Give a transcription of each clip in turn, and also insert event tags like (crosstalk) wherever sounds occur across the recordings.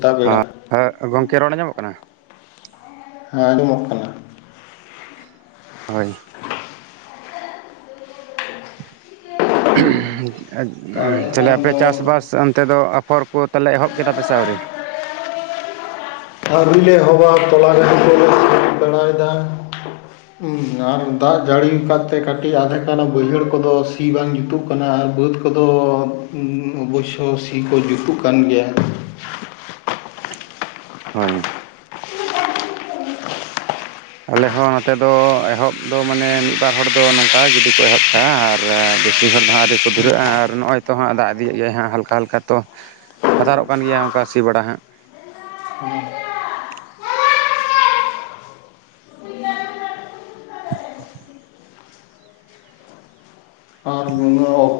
ᱥᱮᱛᱟᱜ ᱵᱮᱲᱟ ᱦᱮ ᱦᱮᱸ ᱜᱚᱝᱠᱮ ᱨᱚᱲ ᱧᱟᱢᱚᱜ ᱠᱟᱱᱟ ᱦᱮᱸ ᱟᱸᱡᱚᱢᱚᱜ ᱠᱟᱱᱟ ᱦᱳᱭ ᱛᱟᱦᱚᱞᱮ ᱪᱮᱞᱮ ᱠᱷᱟᱱ ᱟᱯᱮ ᱫᱚ ᱪᱟᱥᱵᱟᱥ ᱚᱱᱛᱮ ᱫᱚ ᱟᱯᱷᱚᱨ ᱠᱚ ᱛᱟᱦᱞᱮ ᱮᱦᱚᱵ ᱠᱮᱫᱟ ᱯᱮ ᱥᱮ ᱟᱹᱣᱨᱤ ᱟᱮᱨᱤᱞᱮ ᱮᱦᱚᱵᱟ ᱛᱚᱞᱟ ᱜᱟᱰᱤ ᱠᱚ ᱞᱮ ᱛᱩᱫ ᱵᱟᱲᱟᱭᱮᱫᱟ ᱟᱨ ᱫᱟᱜ ᱡᱟᱹᱲᱤᱠᱟᱫ ᱛᱮ ᱠᱟᱹᱴᱤᱡ ᱟᱫᱷᱮᱠ ᱦᱟᱱᱟ ᱵᱟᱹᱭᱦᱟᱹᱲ ᱠᱚᱫᱚ ᱥᱤ ᱵᱟᱝ ᱡᱩᱛᱩᱜ ᱠᱟᱱᱟ ᱵᱟᱹᱫᱽ ᱠᱚᱫᱚ ᱚᱵᱚᱥᱳ ᱥᱤ ᱠᱚ ᱡᱩᱛᱩᱜ ᱠᱟᱱ ᱜᱮᱭᱟ (inaudible) ᱦᱳᱭ ᱟᱞᱮᱦᱚ ᱱᱚᱛᱮ ᱫᱚ ᱮᱦᱚᱵ ᱫᱚ ᱢᱟᱱᱮ ᱢᱤᱫᱵᱟᱨ ᱦᱚᱲ ᱫᱚ ᱱᱚᱝᱠᱟ ᱜᱤᱰᱤ ᱠᱚ ᱮᱦᱚᱵ ᱠᱟᱜᱼᱟ ᱟᱨ ᱵᱮᱥᱤ ᱦᱚᱲ ᱫᱚ ᱦᱟᱸᱜ ᱟᱣᱨᱤ ᱠᱚ ᱫᱷᱩᱨᱟᱹᱜᱼᱟ ᱟᱨ ᱱᱚᱜᱼᱚᱭ ᱛᱚᱦᱟᱸᱜ ᱫᱟᱜ ᱤᱫᱤᱭᱮᱫ ᱜᱮᱭᱟᱭ ᱦᱟᱸᱜ ᱦᱟᱞᱠᱟ ᱦᱟᱞᱠᱟ ᱛᱚ ᱵᱟᱛᱟᱨᱚᱜ ᱠᱟᱱ ᱜᱮᱭᱟ ᱚᱱᱠᱟ ᱥᱤ ᱵᱟᱲᱟ ᱦᱟᱸᱜ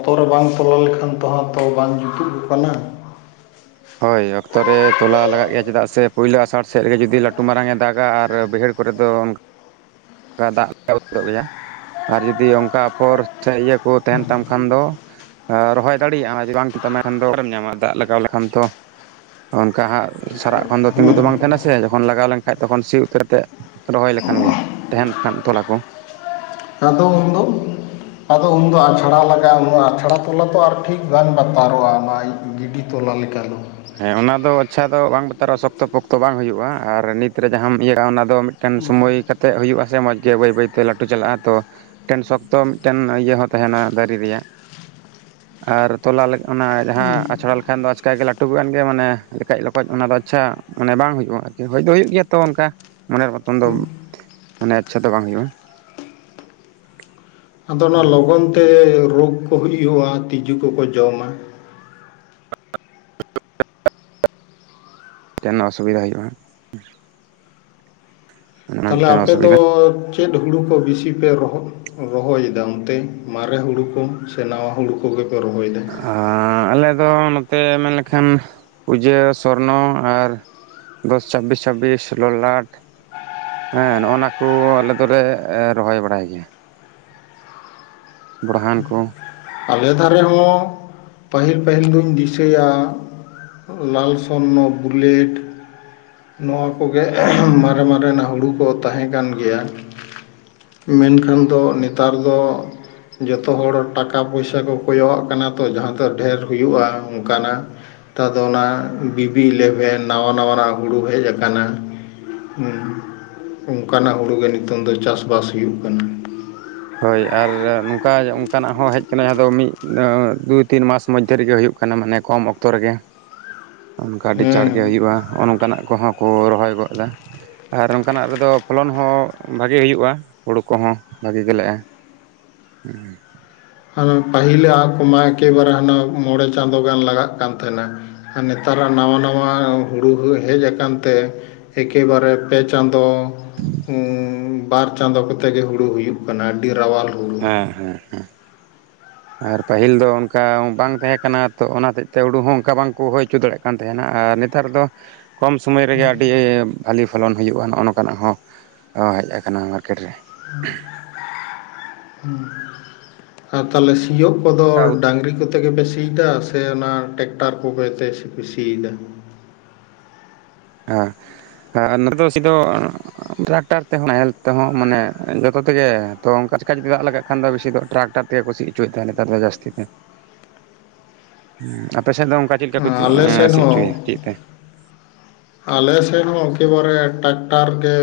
ᱛᱚᱨ ᱵᱟᱝ ᱛᱚᱞᱟ ᱞᱮᱠᱷᱟᱱ ᱛᱚᱦᱟᱸᱟ ᱛᱚᱞ ᱵᱟᱝ ᱡᱩᱛᱩᱜ ᱠᱟᱱᱟ ᱦᱳᱭ ᱚᱠᱛᱚ ᱨᱮ ᱛᱚᱞᱟ ᱞᱟᱜᱟᱜ ᱜᱮᱭᱟ ᱪᱮᱫᱟᱜ ᱥᱮ ᱯᱳᱭᱞᱳ ᱟᱥᱟᱲ ᱥᱮᱫ ᱨᱮ ᱜᱮ ᱡᱩᱫᱤ ᱞᱟᱹᱴᱩ ᱢᱟᱨᱟᱝ ᱮ ᱫᱟᱜᱟ ᱟᱨ ᱵᱟᱹᱭᱦᱟᱹᱲ ᱠᱚᱨᱮ ᱫᱚ ᱚᱱᱠᱟ ᱫᱟᱜ (unintelligible) ᱛᱟ ᱟᱛᱩ ᱜᱮᱭᱟ ᱟᱨ ᱡᱚᱫᱤ ᱚᱱᱠᱟ ᱟᱯᱷᱚᱨ ᱥᱮ ᱤᱭᱟᱹ ᱠᱚ ᱛᱟᱦᱮᱱ ᱛᱟᱢ ᱠᱷᱟᱱ ᱫᱚ ᱨᱚᱦᱚᱭ ᱫᱟᱲᱤᱭᱟᱜ-ᱟ ᱟᱨ ᱡᱩᱫᱤ ᱵᱟᱝ ᱟᱱᱟ ᱠᱷᱟᱱ ᱫᱚ ᱚᱠᱟ ᱨᱮᱢ ᱧᱟᱢᱟ ᱫᱟᱜ ᱞᱟᱜᱟᱣ ᱞᱮᱠᱷᱟᱱ ᱛᱚ ᱚᱱᱠᱟ ᱦᱟᱸᱜ ᱥᱟᱨᱟᱜ ᱠᱷᱚᱱ ᱫᱚ ᱛᱤᱸᱜᱩ ᱦᱮᱸ ᱫᱚ ᱵᱟᱝ ᱛᱟᱦᱮᱱᱟᱥᱮ ᱡᱚᱠᱷᱚᱱ ᱞᱟᱜᱟᱣ ᱞᱮᱱᱠᱷᱟᱱ ᱛᱚᱠᱷᱚᱱ ᱥᱤᱭᱩᱜ ᱠᱟᱛᱮᱫ ᱨᱚᱦᱚᱭ ᱞᱮᱠᱷᱟᱱ ᱜᱮ ᱛᱟᱦᱮᱱ ᱠᱷᱟᱱ ᱛᱚᱞᱟ ᱠᱚ ᱟᱫᱚ ᱩᱱᱫᱚ ᱟᱫᱚ ᱩᱱᱫᱚ ᱟᱪᱷᱟᱲᱟ ᱞᱟᱜᱟᱜᱼᱟ ᱟᱪᱷᱟᱲᱟ ᱛᱚᱞᱟ ᱛᱚ ᱟᱨ ᱴᱷᱤᱠ ᱵᱟᱝ ᱵᱟᱛᱟᱨᱚᱜᱼᱟ ᱱᱚᱣᱟ ᱜᱤᱰᱤ ᱛᱚᱞᱟ ᱚᱱᱟᱞᱟ ᱞᱮᱠᱟ ᱫᱚ (inaudible) ᱦᱮᱸ ᱚᱱᱟ ᱫᱚ ᱟᱪᱪᱷᱟ ᱫᱚ ᱵᱟᱝ ᱵᱟᱛᱟᱨᱚᱜᱼᱟ ᱥᱚᱠᱛᱚ ᱯᱚᱠᱛᱚ ᱵᱟᱝ ᱦᱩᱭᱩᱜᱼᱟ ᱟᱨ ᱱᱤᱛ ᱨᱮ ᱡᱟᱦᱟᱸᱟᱢ ᱤᱭᱟᱹᱜᱟ ᱚᱱᱟ ᱫᱚ ᱢᱤᱫᱴᱮᱱ ᱥᱳᱢᱳᱭ ᱠᱟᱛᱮ ᱦᱩᱭᱩᱜᱼᱟ ᱥᱮ ᱢᱚᱡᱽ ᱜᱮ ᱵᱟᱹᱭ ᱵᱟᱹᱭᱛᱮ ᱞᱟᱹᱴᱩ ᱪᱟᱞᱟᱜᱼᱟ ᱛᱚ ᱢᱤᱫᱴᱮᱱ ᱥᱚᱠᱛᱚ ᱢᱤᱫᱴᱮᱱ ᱤᱭᱟᱹ ᱦᱚᱸ ᱛᱟᱦᱮᱱᱟ ᱫᱟᱨᱮ ᱨᱮᱭᱟᱜ ᱟᱨ ᱛᱚᱞᱟ ᱚᱱᱟ ᱡᱟᱦᱟᱸ ᱟᱪᱷᱲᱟ ᱞᱮᱠᱷᱟᱱ ᱫᱚ ᱟᱪᱠᱟ ᱜᱮ ᱞᱟᱹᱴᱩ ᱛᱚᱵᱩ ᱟᱱ ᱜᱮ ᱢᱟᱱᱮ ᱞᱮᱠᱟᱭᱡ ᱞᱚᱠᱚᱭᱡ ᱚᱱᱟ ᱫᱚ ᱟᱪᱪᱷᱟ ᱢᱟᱱᱮ ᱵᱟᱝ ᱦᱩᱭᱩᱜᱼᱟ ᱦᱚᱭ ᱫᱚ ᱦᱩᱭᱩᱜ ᱜᱮᱭᱟ ᱛᱚ ᱚᱱᱠᱟ ᱢᱚᱱᱮ ᱦᱮᱸ ᱢᱟᱱᱮ ᱟᱪᱪᱷᱟ ᱫᱚ ᱵᱟᱝ ᱦᱩᱭᱩᱜᱼᱟ ᱟᱫᱚ ᱚᱱᱟ ᱞᱚᱜᱚᱱ ᱛᱮ ᱨᱳᱜᱽ ᱠᱚ ᱦᱩᱭᱩᱜᱼᱟ ᱛᱤᱸᱤᱡᱩ ᱠᱚᱠᱚ ᱡᱚᱢᱟ ᱢᱤᱫᱴᱟᱱᱟᱜ ᱚᱥᱩᱵᱤᱫᱷᱟ ᱦᱩᱭᱩᱜᱼᱟ ᱚᱱᱟ ᱛᱟᱦᱚᱞᱮ ᱢᱤᱫᱴᱮᱱ ᱟᱯᱮ ᱫᱚ ᱚᱥᱩᱵᱤᱫᱟ ᱪᱮᱫ ᱦᱩᱲᱩ ᱠᱚ ᱵᱤᱥᱤ ᱯᱮ ᱨᱚᱦ ᱨᱚᱦᱚᱭᱮᱫᱟ ᱚᱱᱛᱮ ᱢᱟᱨᱮ ᱦᱩᱲᱩ ᱠᱚ ᱥᱮ ᱱᱟᱣᱟ ᱦᱩᱲᱩ ᱠᱚᱜᱮ ᱨᱚᱦᱚᱭ ᱮᱫᱟ ᱛᱚ ᱱᱚᱛᱮ ᱢᱮᱱ ᱞᱮᱠᱷᱟᱱ ᱯᱩᱡᱟᱹ ᱥᱚᱨᱱᱚ ᱟᱨ ᱫᱚᱥ ᱪᱷᱟᱵᱵᱤᱥ ᱪᱷᱟᱵᱵᱤᱥ ᱞᱳᱞᱟᱴ ᱦᱮᱸ ᱱᱚᱜᱼ ᱱᱟ ᱠᱚ ᱟᱞᱮ ᱫᱚᱞᱮ ᱨᱚᱦᱚᱭ ᱵᱟᱲᱟᱭ ᱜᱮᱭᱟ ᱵᱚᱰᱦᱟᱱ ᱠᱚ ᱟᱞᱮ ᱫᱷᱟᱨᱮ ᱦᱚᱸ ᱯᱟᱹᱦᱤᱞ ᱯᱟᱹᱦᱤᱞ ᱫᱩᱧ ᱫᱤᱥᱟᱹᱭᱟ ᱞᱟᱞ ᱥᱚᱱᱱᱚ ᱵᱩᱞᱮᱴ ᱱᱚᱣᱟ ᱠᱚᱜᱮ ᱢᱟᱨᱮ ᱢᱟᱨᱮᱱᱟᱜ ᱦᱩᱲᱩ ᱠᱚ ᱛᱟᱦᱮᱸ ᱠᱟᱱ ᱜᱮᱭᱟ ᱢᱮᱱᱠᱷᱟᱱ ᱫᱚ ᱱᱮᱛᱟᱨ ᱫᱚ ᱡᱚᱛᱚ ᱦᱚᱲ ᱴᱟᱠᱟ ᱴᱟᱠᱟ ᱯᱚᱭᱥᱟ ᱠᱚ ᱠᱚᱭᱚᱜ ᱟᱜ ᱠᱟᱱᱟ ᱛᱚ ᱡᱟᱦᱟᱸ ᱫᱚ ᱰᱷᱮᱨ ᱦᱩᱭᱩᱜᱼᱟ ᱚᱱᱠᱟᱱᱟᱜ ᱱᱮᱛᱟᱨ ᱫᱚ ᱚᱱᱟ ᱵᱤᱵᱤ ᱤᱞᱮᱵᱷᱮᱱ ᱱᱟᱣᱟ ᱱᱟᱣᱟᱱᱟᱜ ᱦᱩᱲᱩ ᱦᱮᱡ ᱟᱠᱟᱱᱟ ᱦᱮ ᱚᱱᱠᱟᱱᱟᱜ ᱦᱩᱲᱩ ᱜᱮ ᱱᱤᱛᱚᱝ ᱫᱚ ᱪᱟᱥᱼᱵᱟᱥ ᱦᱩᱭᱩᱜ ᱠᱟᱱᱟ ᱦᱳᱭ ᱟᱨ ᱠᱟᱭ ᱚᱱᱠᱟᱱᱟᱜ ᱦᱚᱸ ᱦᱮᱡ ᱟᱠᱟᱱᱟᱭ ᱟᱫᱚᱭ ᱢᱤᱫ ᱫᱩ ᱛᱤᱱ ᱢᱟᱥ ᱢᱚᱫᱽᱫᱷᱮ ᱨᱮᱜᱮ ᱦᱩᱭᱩᱜ ᱠᱟᱱᱟ ᱢᱟᱱᱮ ᱠᱚᱢ ᱚᱠᱛᱚ ᱨᱮᱜᱮ ᱚᱱᱠᱟ ᱟᱹᱰᱤ ᱪᱟᱲ ᱜᱮ ᱦᱮᱸ ᱦᱩᱭᱩᱜᱼᱟ ᱱᱚᱜᱼ ᱱᱚᱝᱠᱟᱱᱟᱜ ᱠᱚᱦᱚᱸ ᱠᱚ ᱨᱚᱦᱚᱭ ᱜᱚᱫᱟ ᱟᱨ ᱚᱱᱠᱟᱱᱟᱜ ᱨᱮᱫᱚ ᱯᱷᱚᱞᱚᱱ ᱦᱚᱸ ᱵᱷᱟᱜᱤ ᱦᱩᱭᱩᱜᱼᱟ ᱦᱩᱲᱩ ᱠᱚᱦᱚᱸ ᱵᱷᱟᱜᱤᱼᱟ ᱵᱮᱞᱮᱜᱼᱟ ᱦᱚ ᱦᱮᱸ ᱯᱟᱹᱦᱤᱞ ᱟᱜ ᱠᱚᱢᱟ ᱮᱠᱮᱵᱟᱨᱮ ᱦᱟᱱᱟ ᱢᱚᱬᱮ ᱪᱟᱸᱫᱳ ᱜᱟᱱ ᱞᱟᱜᱟᱜ ᱠᱟᱱ ᱛᱟᱦᱮᱱᱟ ᱟᱨ ᱱᱮᱛᱟᱨᱟᱜ ᱱᱟᱣᱟ ᱱᱟᱣᱟ ᱦᱩᱲᱩ ᱦᱮᱡ ᱟᱠᱟᱱ ᱛᱮ ᱮᱠᱮᱵᱟᱨᱮ ᱯᱮ ᱪᱟᱸᱫᱳ ᱵᱟᱨ ᱪᱟᱸᱫᱳ ᱠᱚᱛᱮ ᱜᱮ ᱦᱩᱲᱩ ᱦᱩᱭᱩᱜ ᱠᱟᱱᱟ ᱟᱹᱰᱤ ᱨᱟᱣᱟᱞ ᱦᱩᱲᱩ ᱦᱮᱸ ᱦᱮᱸ (inaudible) ᱟᱨ ᱯᱟᱹᱦᱤᱞ ᱫᱚ ᱚᱱᱠᱟ ᱵᱟᱝ ᱛᱟᱦᱮᱸ ᱠᱟᱱᱟ ᱛᱚ ᱚᱱᱟ ᱦᱚᱛᱮᱜ ᱛᱮ ᱦᱩᱲᱩ ᱦᱚᱸ ᱚᱱᱠᱟ ᱵᱟᱝᱠᱚ ᱦᱩᱭ ᱦᱚᱪᱚ ᱫᱟᱲᱮᱭᱟᱜ ᱠᱟᱱ ᱛᱟᱦᱮᱱᱟ ᱟᱨ ᱟᱨ ᱱᱮᱛᱟᱨ ᱫᱚ ᱠᱚᱢ ᱥᱩᱚᱢᱚᱭ ᱨᱮᱜᱮ ᱟᱹᱰᱤ ᱵᱷᱟᱹᱞᱤ ᱯᱷᱚᱞᱚᱱ ᱦᱩᱭᱩᱜᱼᱟ ᱱᱚᱜᱼᱚ ᱱᱚᱝᱠᱟᱱᱟᱜ ᱦᱚᱸ ᱦᱮᱡ ᱟᱠᱟᱱᱟ ᱠᱮᱴᱨᱮ ᱟᱨ ᱛᱟᱦᱚᱸᱞᱮ ᱥᱤᱭᱳᱜ ᱠᱚᱫᱚ ᱰᱟᱝᱨᱤ ᱠᱚᱫᱚ ᱛᱮᱜᱮ ᱯᱮ ᱥᱤ ᱮᱫᱟ ᱥᱮ ᱚᱱᱟ ᱴᱨᱟᱠᱴᱟᱨ ᱠᱚᱜᱮ ᱛᱮ ᱥᱤᱭᱮᱫᱟ? ᱦᱮᱸ ᱟᱨ ᱱᱚᱰᱮ ᱫᱚ ᱥᱤ ᱫᱚ ᱴᱨᱟᱠᱴᱚᱨ ᱛᱮᱦᱚᱸ ᱱᱟᱦᱮᱞ ᱛᱮᱦᱚᱸ ᱢᱟᱱᱮ ᱡᱚᱛᱚ ᱛᱮᱜᱮ ᱛᱚ ᱚᱱᱠᱟ ᱪᱮᱠᱟ ᱡᱩᱫᱤ ᱫᱟᱜ ᱞᱟᱜᱟᱜ ᱠᱷᱟᱱ ᱫᱚ ᱵᱮᱥᱤ ᱫᱚ ᱴᱨᱟᱠᱴᱟᱨ ᱛᱮᱜᱮ ᱠᱚ ᱥᱤ ᱦᱚᱪᱚᱭᱮᱫ ᱛᱟᱭᱱᱟ ᱱᱮᱛᱟᱨ ᱫᱚ ᱡᱟᱹᱥᱛᱤ ᱟᱯᱮ ᱥᱮᱫ ᱫᱚ ᱚᱱᱠᱟ ᱪᱮᱫ ᱞᱮᱠᱟ ᱠᱚ ᱥᱤ ᱟᱞᱮ ᱥᱮᱱ ᱦᱚᱪᱚᱭᱟ ᱦᱚᱸ ᱪᱮᱫ ᱛᱮ? ᱟᱞᱮ ᱥᱮᱫ ᱦᱚᱸ ᱮᱠᱮᱵᱟᱨᱮ ᱴᱨᱟᱠᱴᱟᱨ ᱜᱮ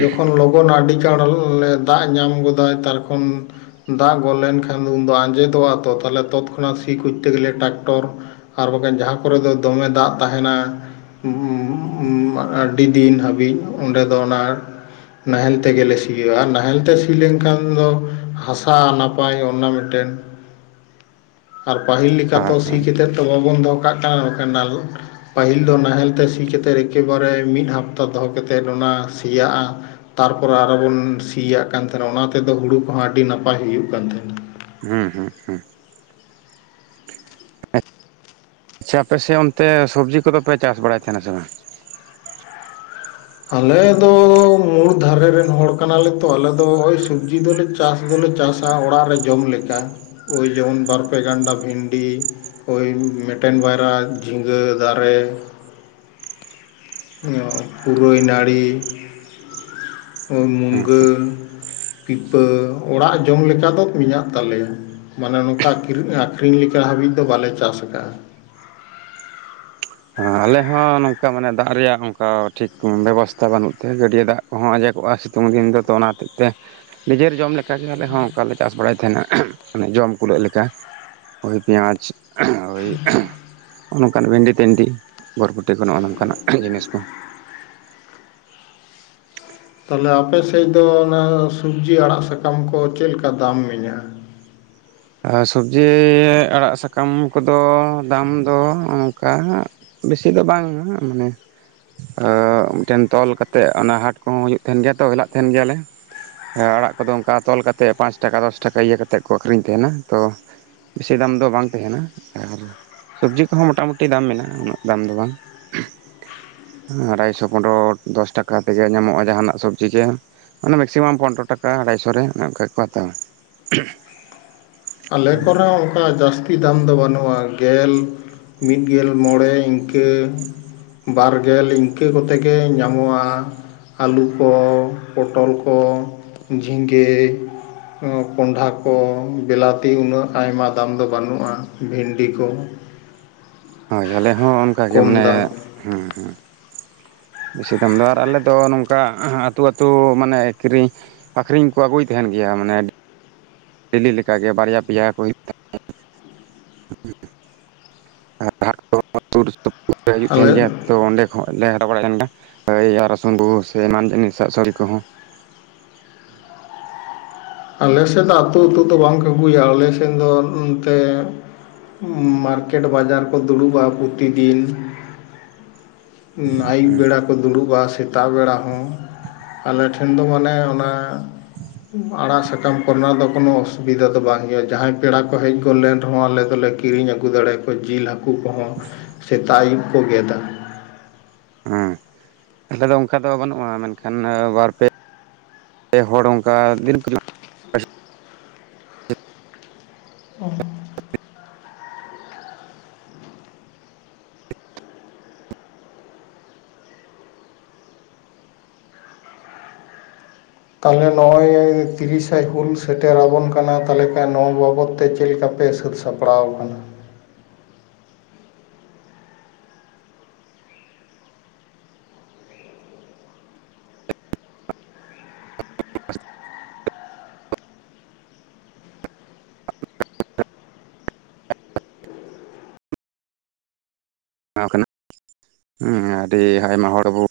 ᱡᱚᱠᱷᱚᱱ ᱞᱚᱜᱚᱱ ᱟᱹᱰᱤ ᱪᱟᱬ ᱫᱟᱜ ᱧᱟᱢ ᱜᱚᱫᱟᱭ ᱛᱟᱨᱠᱷᱚᱱ ᱫᱟᱜ ᱜᱚᱫ ᱞᱮᱱᱠᱷᱟᱱ ᱫᱚ ᱩᱱᱫᱚ ᱟᱸᱡᱮᱫᱚᱜᱼᱟ ᱛᱚ (unintelligible) ᱠᱷᱚᱱᱟᱜ ᱥᱤ ᱠᱚᱡᱛᱮ ᱜᱮᱞᱮ ᱴᱨᱟᱠᱴᱚᱨ ᱟᱨ ᱵᱟᱝᱠᱷᱟᱱ ᱡᱟᱦᱟᱸ ᱠᱚᱨᱮ ᱫᱚ ᱫᱚᱢᱮ ᱫᱟᱜ ᱛᱟᱦᱮᱱᱟ ᱟᱹᱰᱤ ᱫᱤᱱ ᱦᱟᱹᱵᱤᱡ ᱚᱸᱰᱮ ᱫᱚ ᱚᱱᱟ ᱱᱟᱦᱮᱞ ᱛᱮᱜᱮᱞᱮ ᱥᱤᱭᱳᱼᱟ ᱱᱟᱦᱮᱞ ᱛᱮ ᱥᱤ ᱞᱮᱱᱠᱷᱟᱱ ᱫᱚ ᱦᱟᱥᱟ ᱱᱟᱯᱟᱭ ᱚᱱᱟ ᱢᱤᱫᱴᱮᱱ (unintelligible) (inaudible) ᱟᱨ ᱯᱟᱹᱦᱤᱞ ᱞᱮᱠᱟ ᱛᱚ ᱦᱮᱸ ᱥᱤ ᱠᱟᱛᱮᱫ ᱫᱚ ᱵᱟᱵᱚᱱ ᱫᱚᱦᱚ (unintelligible) ᱯᱟᱹᱦᱤᱞ ᱫᱚ ᱱᱟᱦᱮᱞ ᱛᱮ ᱥᱤ ᱠᱟ ᱠᱟᱛᱮ ᱮᱠᱮᱵᱟᱨᱮ ᱢᱤᱫ ᱦᱟᱯᱛᱟ ᱫᱚᱦᱚ ᱠᱟᱛᱮ ᱚᱱᱟ ᱥᱮᱭᱟᱜᱼᱟ ᱛᱟᱨᱯᱚᱨᱮ ᱟᱨᱚ ᱵᱚᱱ ᱥᱤᱭᱟᱜ ᱠᱟᱱ ᱛᱟᱦᱮᱱᱟ ᱚᱱᱟ ᱛᱮᱫᱚ ᱦᱩᱲᱩ ᱠᱚᱦᱚᱸ ᱟᱹᱰᱤ ᱱᱟᱯᱟᱭ ᱦᱩᱭᱩᱜᱼᱟ ᱦᱩᱭᱩᱜ ᱠᱟᱱ ᱛᱟᱦᱮᱱᱟ᱾ (unintelligible) ᱟᱪᱪᱷᱟ ᱟᱯᱮ ᱥᱮᱫ ᱚᱱᱛᱮ ᱥᱚᱵᱡᱤ ᱠᱚᱫᱚᱯᱮ ᱪᱟᱥ ᱵᱟᱲᱟᱭ ᱛᱟᱦᱮᱱᱟ ᱥᱮ ᱵᱟᱝ? ᱟᱞᱮ ᱫᱚ ᱢᱩᱲ ᱫᱷᱟᱨᱮ ᱨᱮᱱ ᱦᱚᱲ ᱠᱟᱱᱟ ᱞᱮ ᱛᱚ ᱟᱞᱮ ᱫᱚ ᱥᱚᱵᱡᱤ ᱫᱚᱞᱮ ᱪᱟᱥᱮ ᱞᱮ ᱪᱟᱥᱟ ᱚᱲᱟᱜ ᱨᱮ ᱡᱚᱢ ᱞᱮᱠᱟ ᱳᱭ ᱡᱮᱢᱚᱱ ᱵᱟᱨᱯᱮ ᱜᱟᱱᱰᱟ ᱵᱷᱤᱱᱰᱤ ᱳᱭ ᱢᱮᱴᱮᱱ ᱵᱟᱨᱟ ᱡᱷᱤᱸᱜᱟᱹ ᱫᱟᱨᱮ (inaudible) ᱯᱩᱨᱟᱹᱭ ᱱᱟᱹᱲᱤ ᱦᱮᱸ ᱢᱩᱱᱜᱟᱹ ᱯᱤᱯᱟᱹ ᱚᱲᱟᱜ ᱡᱚᱢ ᱞᱮᱠᱟ ᱫᱚ ᱢᱮᱱᱟᱜ ᱛᱟᱞᱮᱭᱟ᱾ ᱢᱟᱱᱮ ᱱᱚᱝᱠᱟ ᱟᱠᱷᱨᱤᱧ ᱞᱮᱠᱟ ᱦᱟᱹᱵᱤᱡ ᱫᱚ ᱵᱟᱞᱮ ᱪᱟᱥ ᱟᱠᱟᱫᱟ᱾ (inaudible) ᱟᱞᱮ ᱦᱚᱸ ᱱᱚᱝᱠᱟ ᱢᱟᱱᱮ ᱫᱟᱜ ᱨᱮᱭᱟᱜ ᱚᱱᱠᱟ ᱴᱷᱤᱠ ᱵᱮᱵᱚᱥᱛᱟ ᱵᱟᱹᱱᱩᱜ ᱛᱮ ᱜᱟᱹᱰᱭᱟᱹ ᱫᱟᱜ ᱠᱚᱦᱚᱸ ᱟᱸᱡᱚᱜᱼᱟ᱾ ᱥᱤᱛᱩᱝ ᱫᱤᱱ ᱫᱚ ᱛᱚ ᱚᱱᱟ ᱦᱚᱛᱮᱡ ᱛᱮ ᱱᱤᱡᱮᱨ ᱡᱚᱢ ᱞᱮᱠᱟ ᱜᱮ ᱟᱞᱮ ᱦᱚ ᱚᱱᱠᱟᱞᱮ ᱪᱟᱥ ᱵᱟᱲᱟᱭ ᱛᱟᱦᱮᱱᱟ ᱢᱟᱱᱮ ᱡᱚᱢ ᱠᱩᱞᱟᱹᱜ ᱞᱮᱠᱟ ᱳᱭ ᱯᱮᱸᱭᱟᱡᱽ ᱳᱭ ᱱᱚᱝᱠᱟᱱ ᱵᱷᱮᱱᱰᱤ ᱛᱮᱱᱰᱤ ᱵᱚᱨᱵᱚᱴᱤ ᱠᱚ ᱱᱚᱜᱼᱚ ᱱᱚᱝᱠᱟᱱᱟᱜ ᱡᱤᱱᱤᱥ ᱠᱚ ᱛᱟᱦᱞᱮ ᱟᱯᱮ ᱥᱮᱫ ᱫᱚ ᱚᱱᱟ ᱥᱚᱵᱡᱤ ᱟᱲᱟᱜ ᱥᱟᱠᱟᱢ ᱠᱚ ᱪᱮᱫ ᱞᱮᱠᱟ ᱫᱟᱢ ᱢᱮᱱᱟᱜᱼᱟ? (inaudible) ᱟ ᱥᱚᱵᱡᱤ ᱟᱲᱟᱜ ᱥᱟᱠᱟᱢ ᱠᱚᱫᱚ ᱫᱟᱢ ᱫᱚ ᱚᱱᱠᱟ ᱪᱮᱫ ᱦᱚᱸ ᱵᱟᱝ ᱢᱟᱱᱮ ᱟ ᱢᱤᱫᱴᱷᱮᱱ ᱛᱚᱞ ᱠᱟᱛᱮᱫ ᱚᱱᱟ ᱦᱟᱴ ᱠᱚᱦᱚᱸ ᱦᱩᱭᱩᱜ ᱛᱟᱦᱮᱱ ᱜᱮᱭᱟ ᱛᱚ ᱦᱮᱞᱟᱜ ᱛᱟᱦᱮᱱ ᱜᱮᱭᱟᱞᱮ᱾ ᱟ ᱟᱲᱟᱜ ᱠᱚᱫᱚ ᱚᱱᱠᱟ ᱛᱚᱞ ᱠᱟᱛᱮᱜ ᱯᱟᱸᱪ ᱴᱟᱠᱟ ᱫᱚᱥ ᱴᱟᱠᱟ ᱤᱭᱟᱹ ᱠᱟᱛᱮᱜ ᱠᱚ ᱟᱠᱷᱨᱤᱧ ᱛᱟᱸᱦᱮᱱᱟ᱾ ᱛᱚ ᱵᱮᱥᱤ ᱫᱟᱢ ᱫᱚ ᱵᱟᱝ ᱛᱟᱦᱮᱱᱟ ᱟᱨ ᱥᱚᱵᱡᱤ ᱠᱚᱦᱚᱸ ᱢᱚᱴᱟᱢᱩᱴᱤ ᱫᱟᱢ ᱢᱮᱱᱟᱜᱼᱟ᱾ ᱩᱱᱟᱹᱜ ᱫᱟᱢ ᱫᱚ ᱵᱟᱝ᱾ ᱟᱲᱟᱭᱥᱚ ᱯᱚᱱᱰᱨᱚ ᱫᱚᱥ ᱴᱟᱠᱟ ᱛᱮᱜᱮ ᱧᱟᱢᱚᱜᱼᱟ ᱡᱟᱦᱟᱱᱟᱜ ᱥᱚᱵᱡᱤ ᱪᱮᱫ? ᱚᱱᱟ ᱢᱮᱠᱥᱤᱢᱟᱢ ᱯᱚᱱᱰᱨᱚ ᱴᱟᱠᱟ ᱟᱲᱟᱭᱥᱚ ᱨᱮ ᱚᱱᱮ ᱚᱱᱠᱟ ᱜᱮᱠᱚ ᱦᱟᱛᱟᱣᱟ᱾ ᱟᱞᱮ ᱠᱚᱨᱮ ᱚᱱᱠᱟ ᱡᱟᱹᱥᱛᱤ ᱫᱟᱢ ᱫᱚ ᱵᱟᱹᱱᱩᱜᱼᱟ᱾ ᱜᱮᱞ ᱢᱤᱫ ᱜᱮᱞ ᱢᱚᱬᱮ ᱤᱱᱠᱟᱹ ᱵᱟᱨ ᱜᱮᱞ ᱤᱱᱠᱟᱹ ᱠᱚᱛᱮ ᱜᱮ ᱧᱟᱢᱚᱜᱼᱟ᱾ ᱟᱹᱞᱩ ᱠᱚ ᱯᱚᱴᱚᱞ ᱠᱚ ᱡᱷᱤᱸᱜᱟᱹ᱾ ᱠᱚᱱᱰᱷᱟ ᱠᱚ ᱵᱮᱞᱟᱛ ᱛᱤ ᱩᱱᱟᱹᱜ ᱟᱭᱢᱟ ᱫᱟᱢ ᱫᱚ ᱵᱟᱹᱱᱩᱜᱼᱟ ᱵᱷᱤᱱᱰᱤ ᱠᱚ᱾ ᱦᱚᱭ ᱟᱞᱮ ᱦᱚᱸ ᱚᱱᱠᱟᱜᱮ ᱠᱚᱢ ᱢᱟᱱᱮ ᱫᱟᱢ ᱦᱩᱸ ᱦᱩᱸ᱾ ᱵᱮᱥᱤ ᱫᱟᱢ ᱫᱚ ᱟᱨ ᱟᱞᱮᱫᱚ ᱱᱚᱝᱠᱟ ᱟᱹᱛᱩ-ᱟᱹᱛᱩ ᱢᱟᱱᱮ ᱠᱤᱨᱤ ᱟᱠᱷᱨᱤᱧ ᱠᱚ ᱟᱹᱜᱩᱭ ᱛᱟᱦᱮᱱ᱾ (unintelligible) ᱰᱮᱞᱤ ᱞᱮᱠᱟᱜᱮ ᱵᱟᱨᱭᱟ ᱯᱮᱭᱟ ᱠᱚ (unintelligible) (inaudible) (unintelligible) ᱦᱤᱡᱩᱜ ᱛᱟᱦᱮᱱ ᱟᱞᱮ ᱜᱮᱭᱟ ᱛᱚ ᱚᱸᱰᱮ ᱠᱷᱚᱱ ᱞᱮ ᱦᱟᱛᱟᱣ ᱵᱟᱲᱟᱜ ᱠᱟᱱ ᱜᱮᱭᱟ᱾ (unintelligible) ᱟᱞᱮ ᱥᱮᱫᱟᱜ ᱟᱹᱛᱩ-ᱟᱹᱛᱩ ᱫᱚ ᱵᱟᱝ ᱠᱚ ᱟᱹᱜᱩᱭᱟ᱾ ᱟᱞᱮ ᱥᱮᱫ ᱫᱚ ᱮᱚᱱᱛᱮ ᱢᱟᱨᱠᱮᱴ ᱵᱟᱡᱟᱨ ᱠᱚ ᱫᱩᱲᱩᱵᱼᱟ ᱯᱨᱚᱛᱤᱫᱤᱱ᱾ (inaudible) ᱩᱸ ᱱᱟᱹᱭᱩᱵ ᱦᱩᱸ ᱵᱮᱲᱟ ᱠᱚ ᱫᱩᱲᱩᱵᱼᱟ ᱥᱮᱛᱟᱜ ᱵᱮᱲᱟ ᱦᱚᱸ ᱟᱞᱮ (unintelligible) ᱴᱷᱮᱱ ᱫᱚ ᱢᱟᱱᱮ ᱚᱱᱟ ᱟᱲᱟᱜ ᱥᱟᱠᱟᱢ ᱠᱚᱨᱮᱱᱟᱜ ᱫᱚ ᱠᱳᱱᱳ ᱚᱥᱩᱵᱤᱫᱷᱟ ᱫᱚ ᱵᱟᱝ ᱦᱩᱭᱩᱜᱼᱟ, ᱡᱟᱦᱟᱸᱭ ᱯᱮᱲᱟ ᱠᱚ ᱦᱮᱡ ᱜᱚᱫ ᱞᱮᱱ ᱨᱮᱦᱚᱸ ᱟᱞᱮ ᱫᱚᱞᱮ ᱠᱤᱨᱤᱧ ᱟᱹᱜᱩ ᱫᱟᱲᱮ ᱠᱚᱣᱟ ᱡᱤᱞ ᱦᱟᱹᱠᱩ ᱠᱚᱦᱚᱸ ᱥᱮᱛᱟᱜ-ᱟᱹᱭᱩᱵ ᱠᱚ ᱜᱮᱫᱟ᱾ ᱦᱩᱸ᱾ ᱱᱮᱛᱟᱨ ᱫᱚ ᱚᱱᱠᱟ ᱫᱚ ᱵᱟᱹᱱᱩᱜᱼᱟ ᱢᱮᱱᱠᱷᱟᱱ ᱵᱟᱨ ᱯᱮ ᱯᱮ ᱦᱚᱲ ᱚᱱᱠᱟ (unintelligible) ᱠᱷᱚᱱᱟᱜ ᱩᱸᱦ (inaudible) ᱛᱟᱦᱚᱞᱮ ᱱᱚᱜ-ᱚᱭ ᱛᱤᱨᱤᱥᱮ ᱦᱩᱞ ᱥᱮᱴᱮᱨᱟᱵᱚᱱ ᱠᱟᱱᱟ ᱛᱟᱦᱞᱮ ᱠᱷᱟᱱ ᱱᱚᱣᱟ ᱵᱟᱵᱚᱫ ᱛᱮ ᱪᱮᱫᱮᱠᱟ ᱯᱮ ᱥᱟᱹᱛ ᱥᱟᱯᱲᱟᱣ ᱟᱠᱟᱱᱟ᱾ (inaudible) (inaudible) ᱱᱚᱶᱟ ᱚᱠᱟ ᱨᱮᱱᱟᱜ? ᱦᱩᱸ ᱟᱹᱰᱤ ᱟᱭᱢᱟ ᱦᱚᱲ ᱵᱚ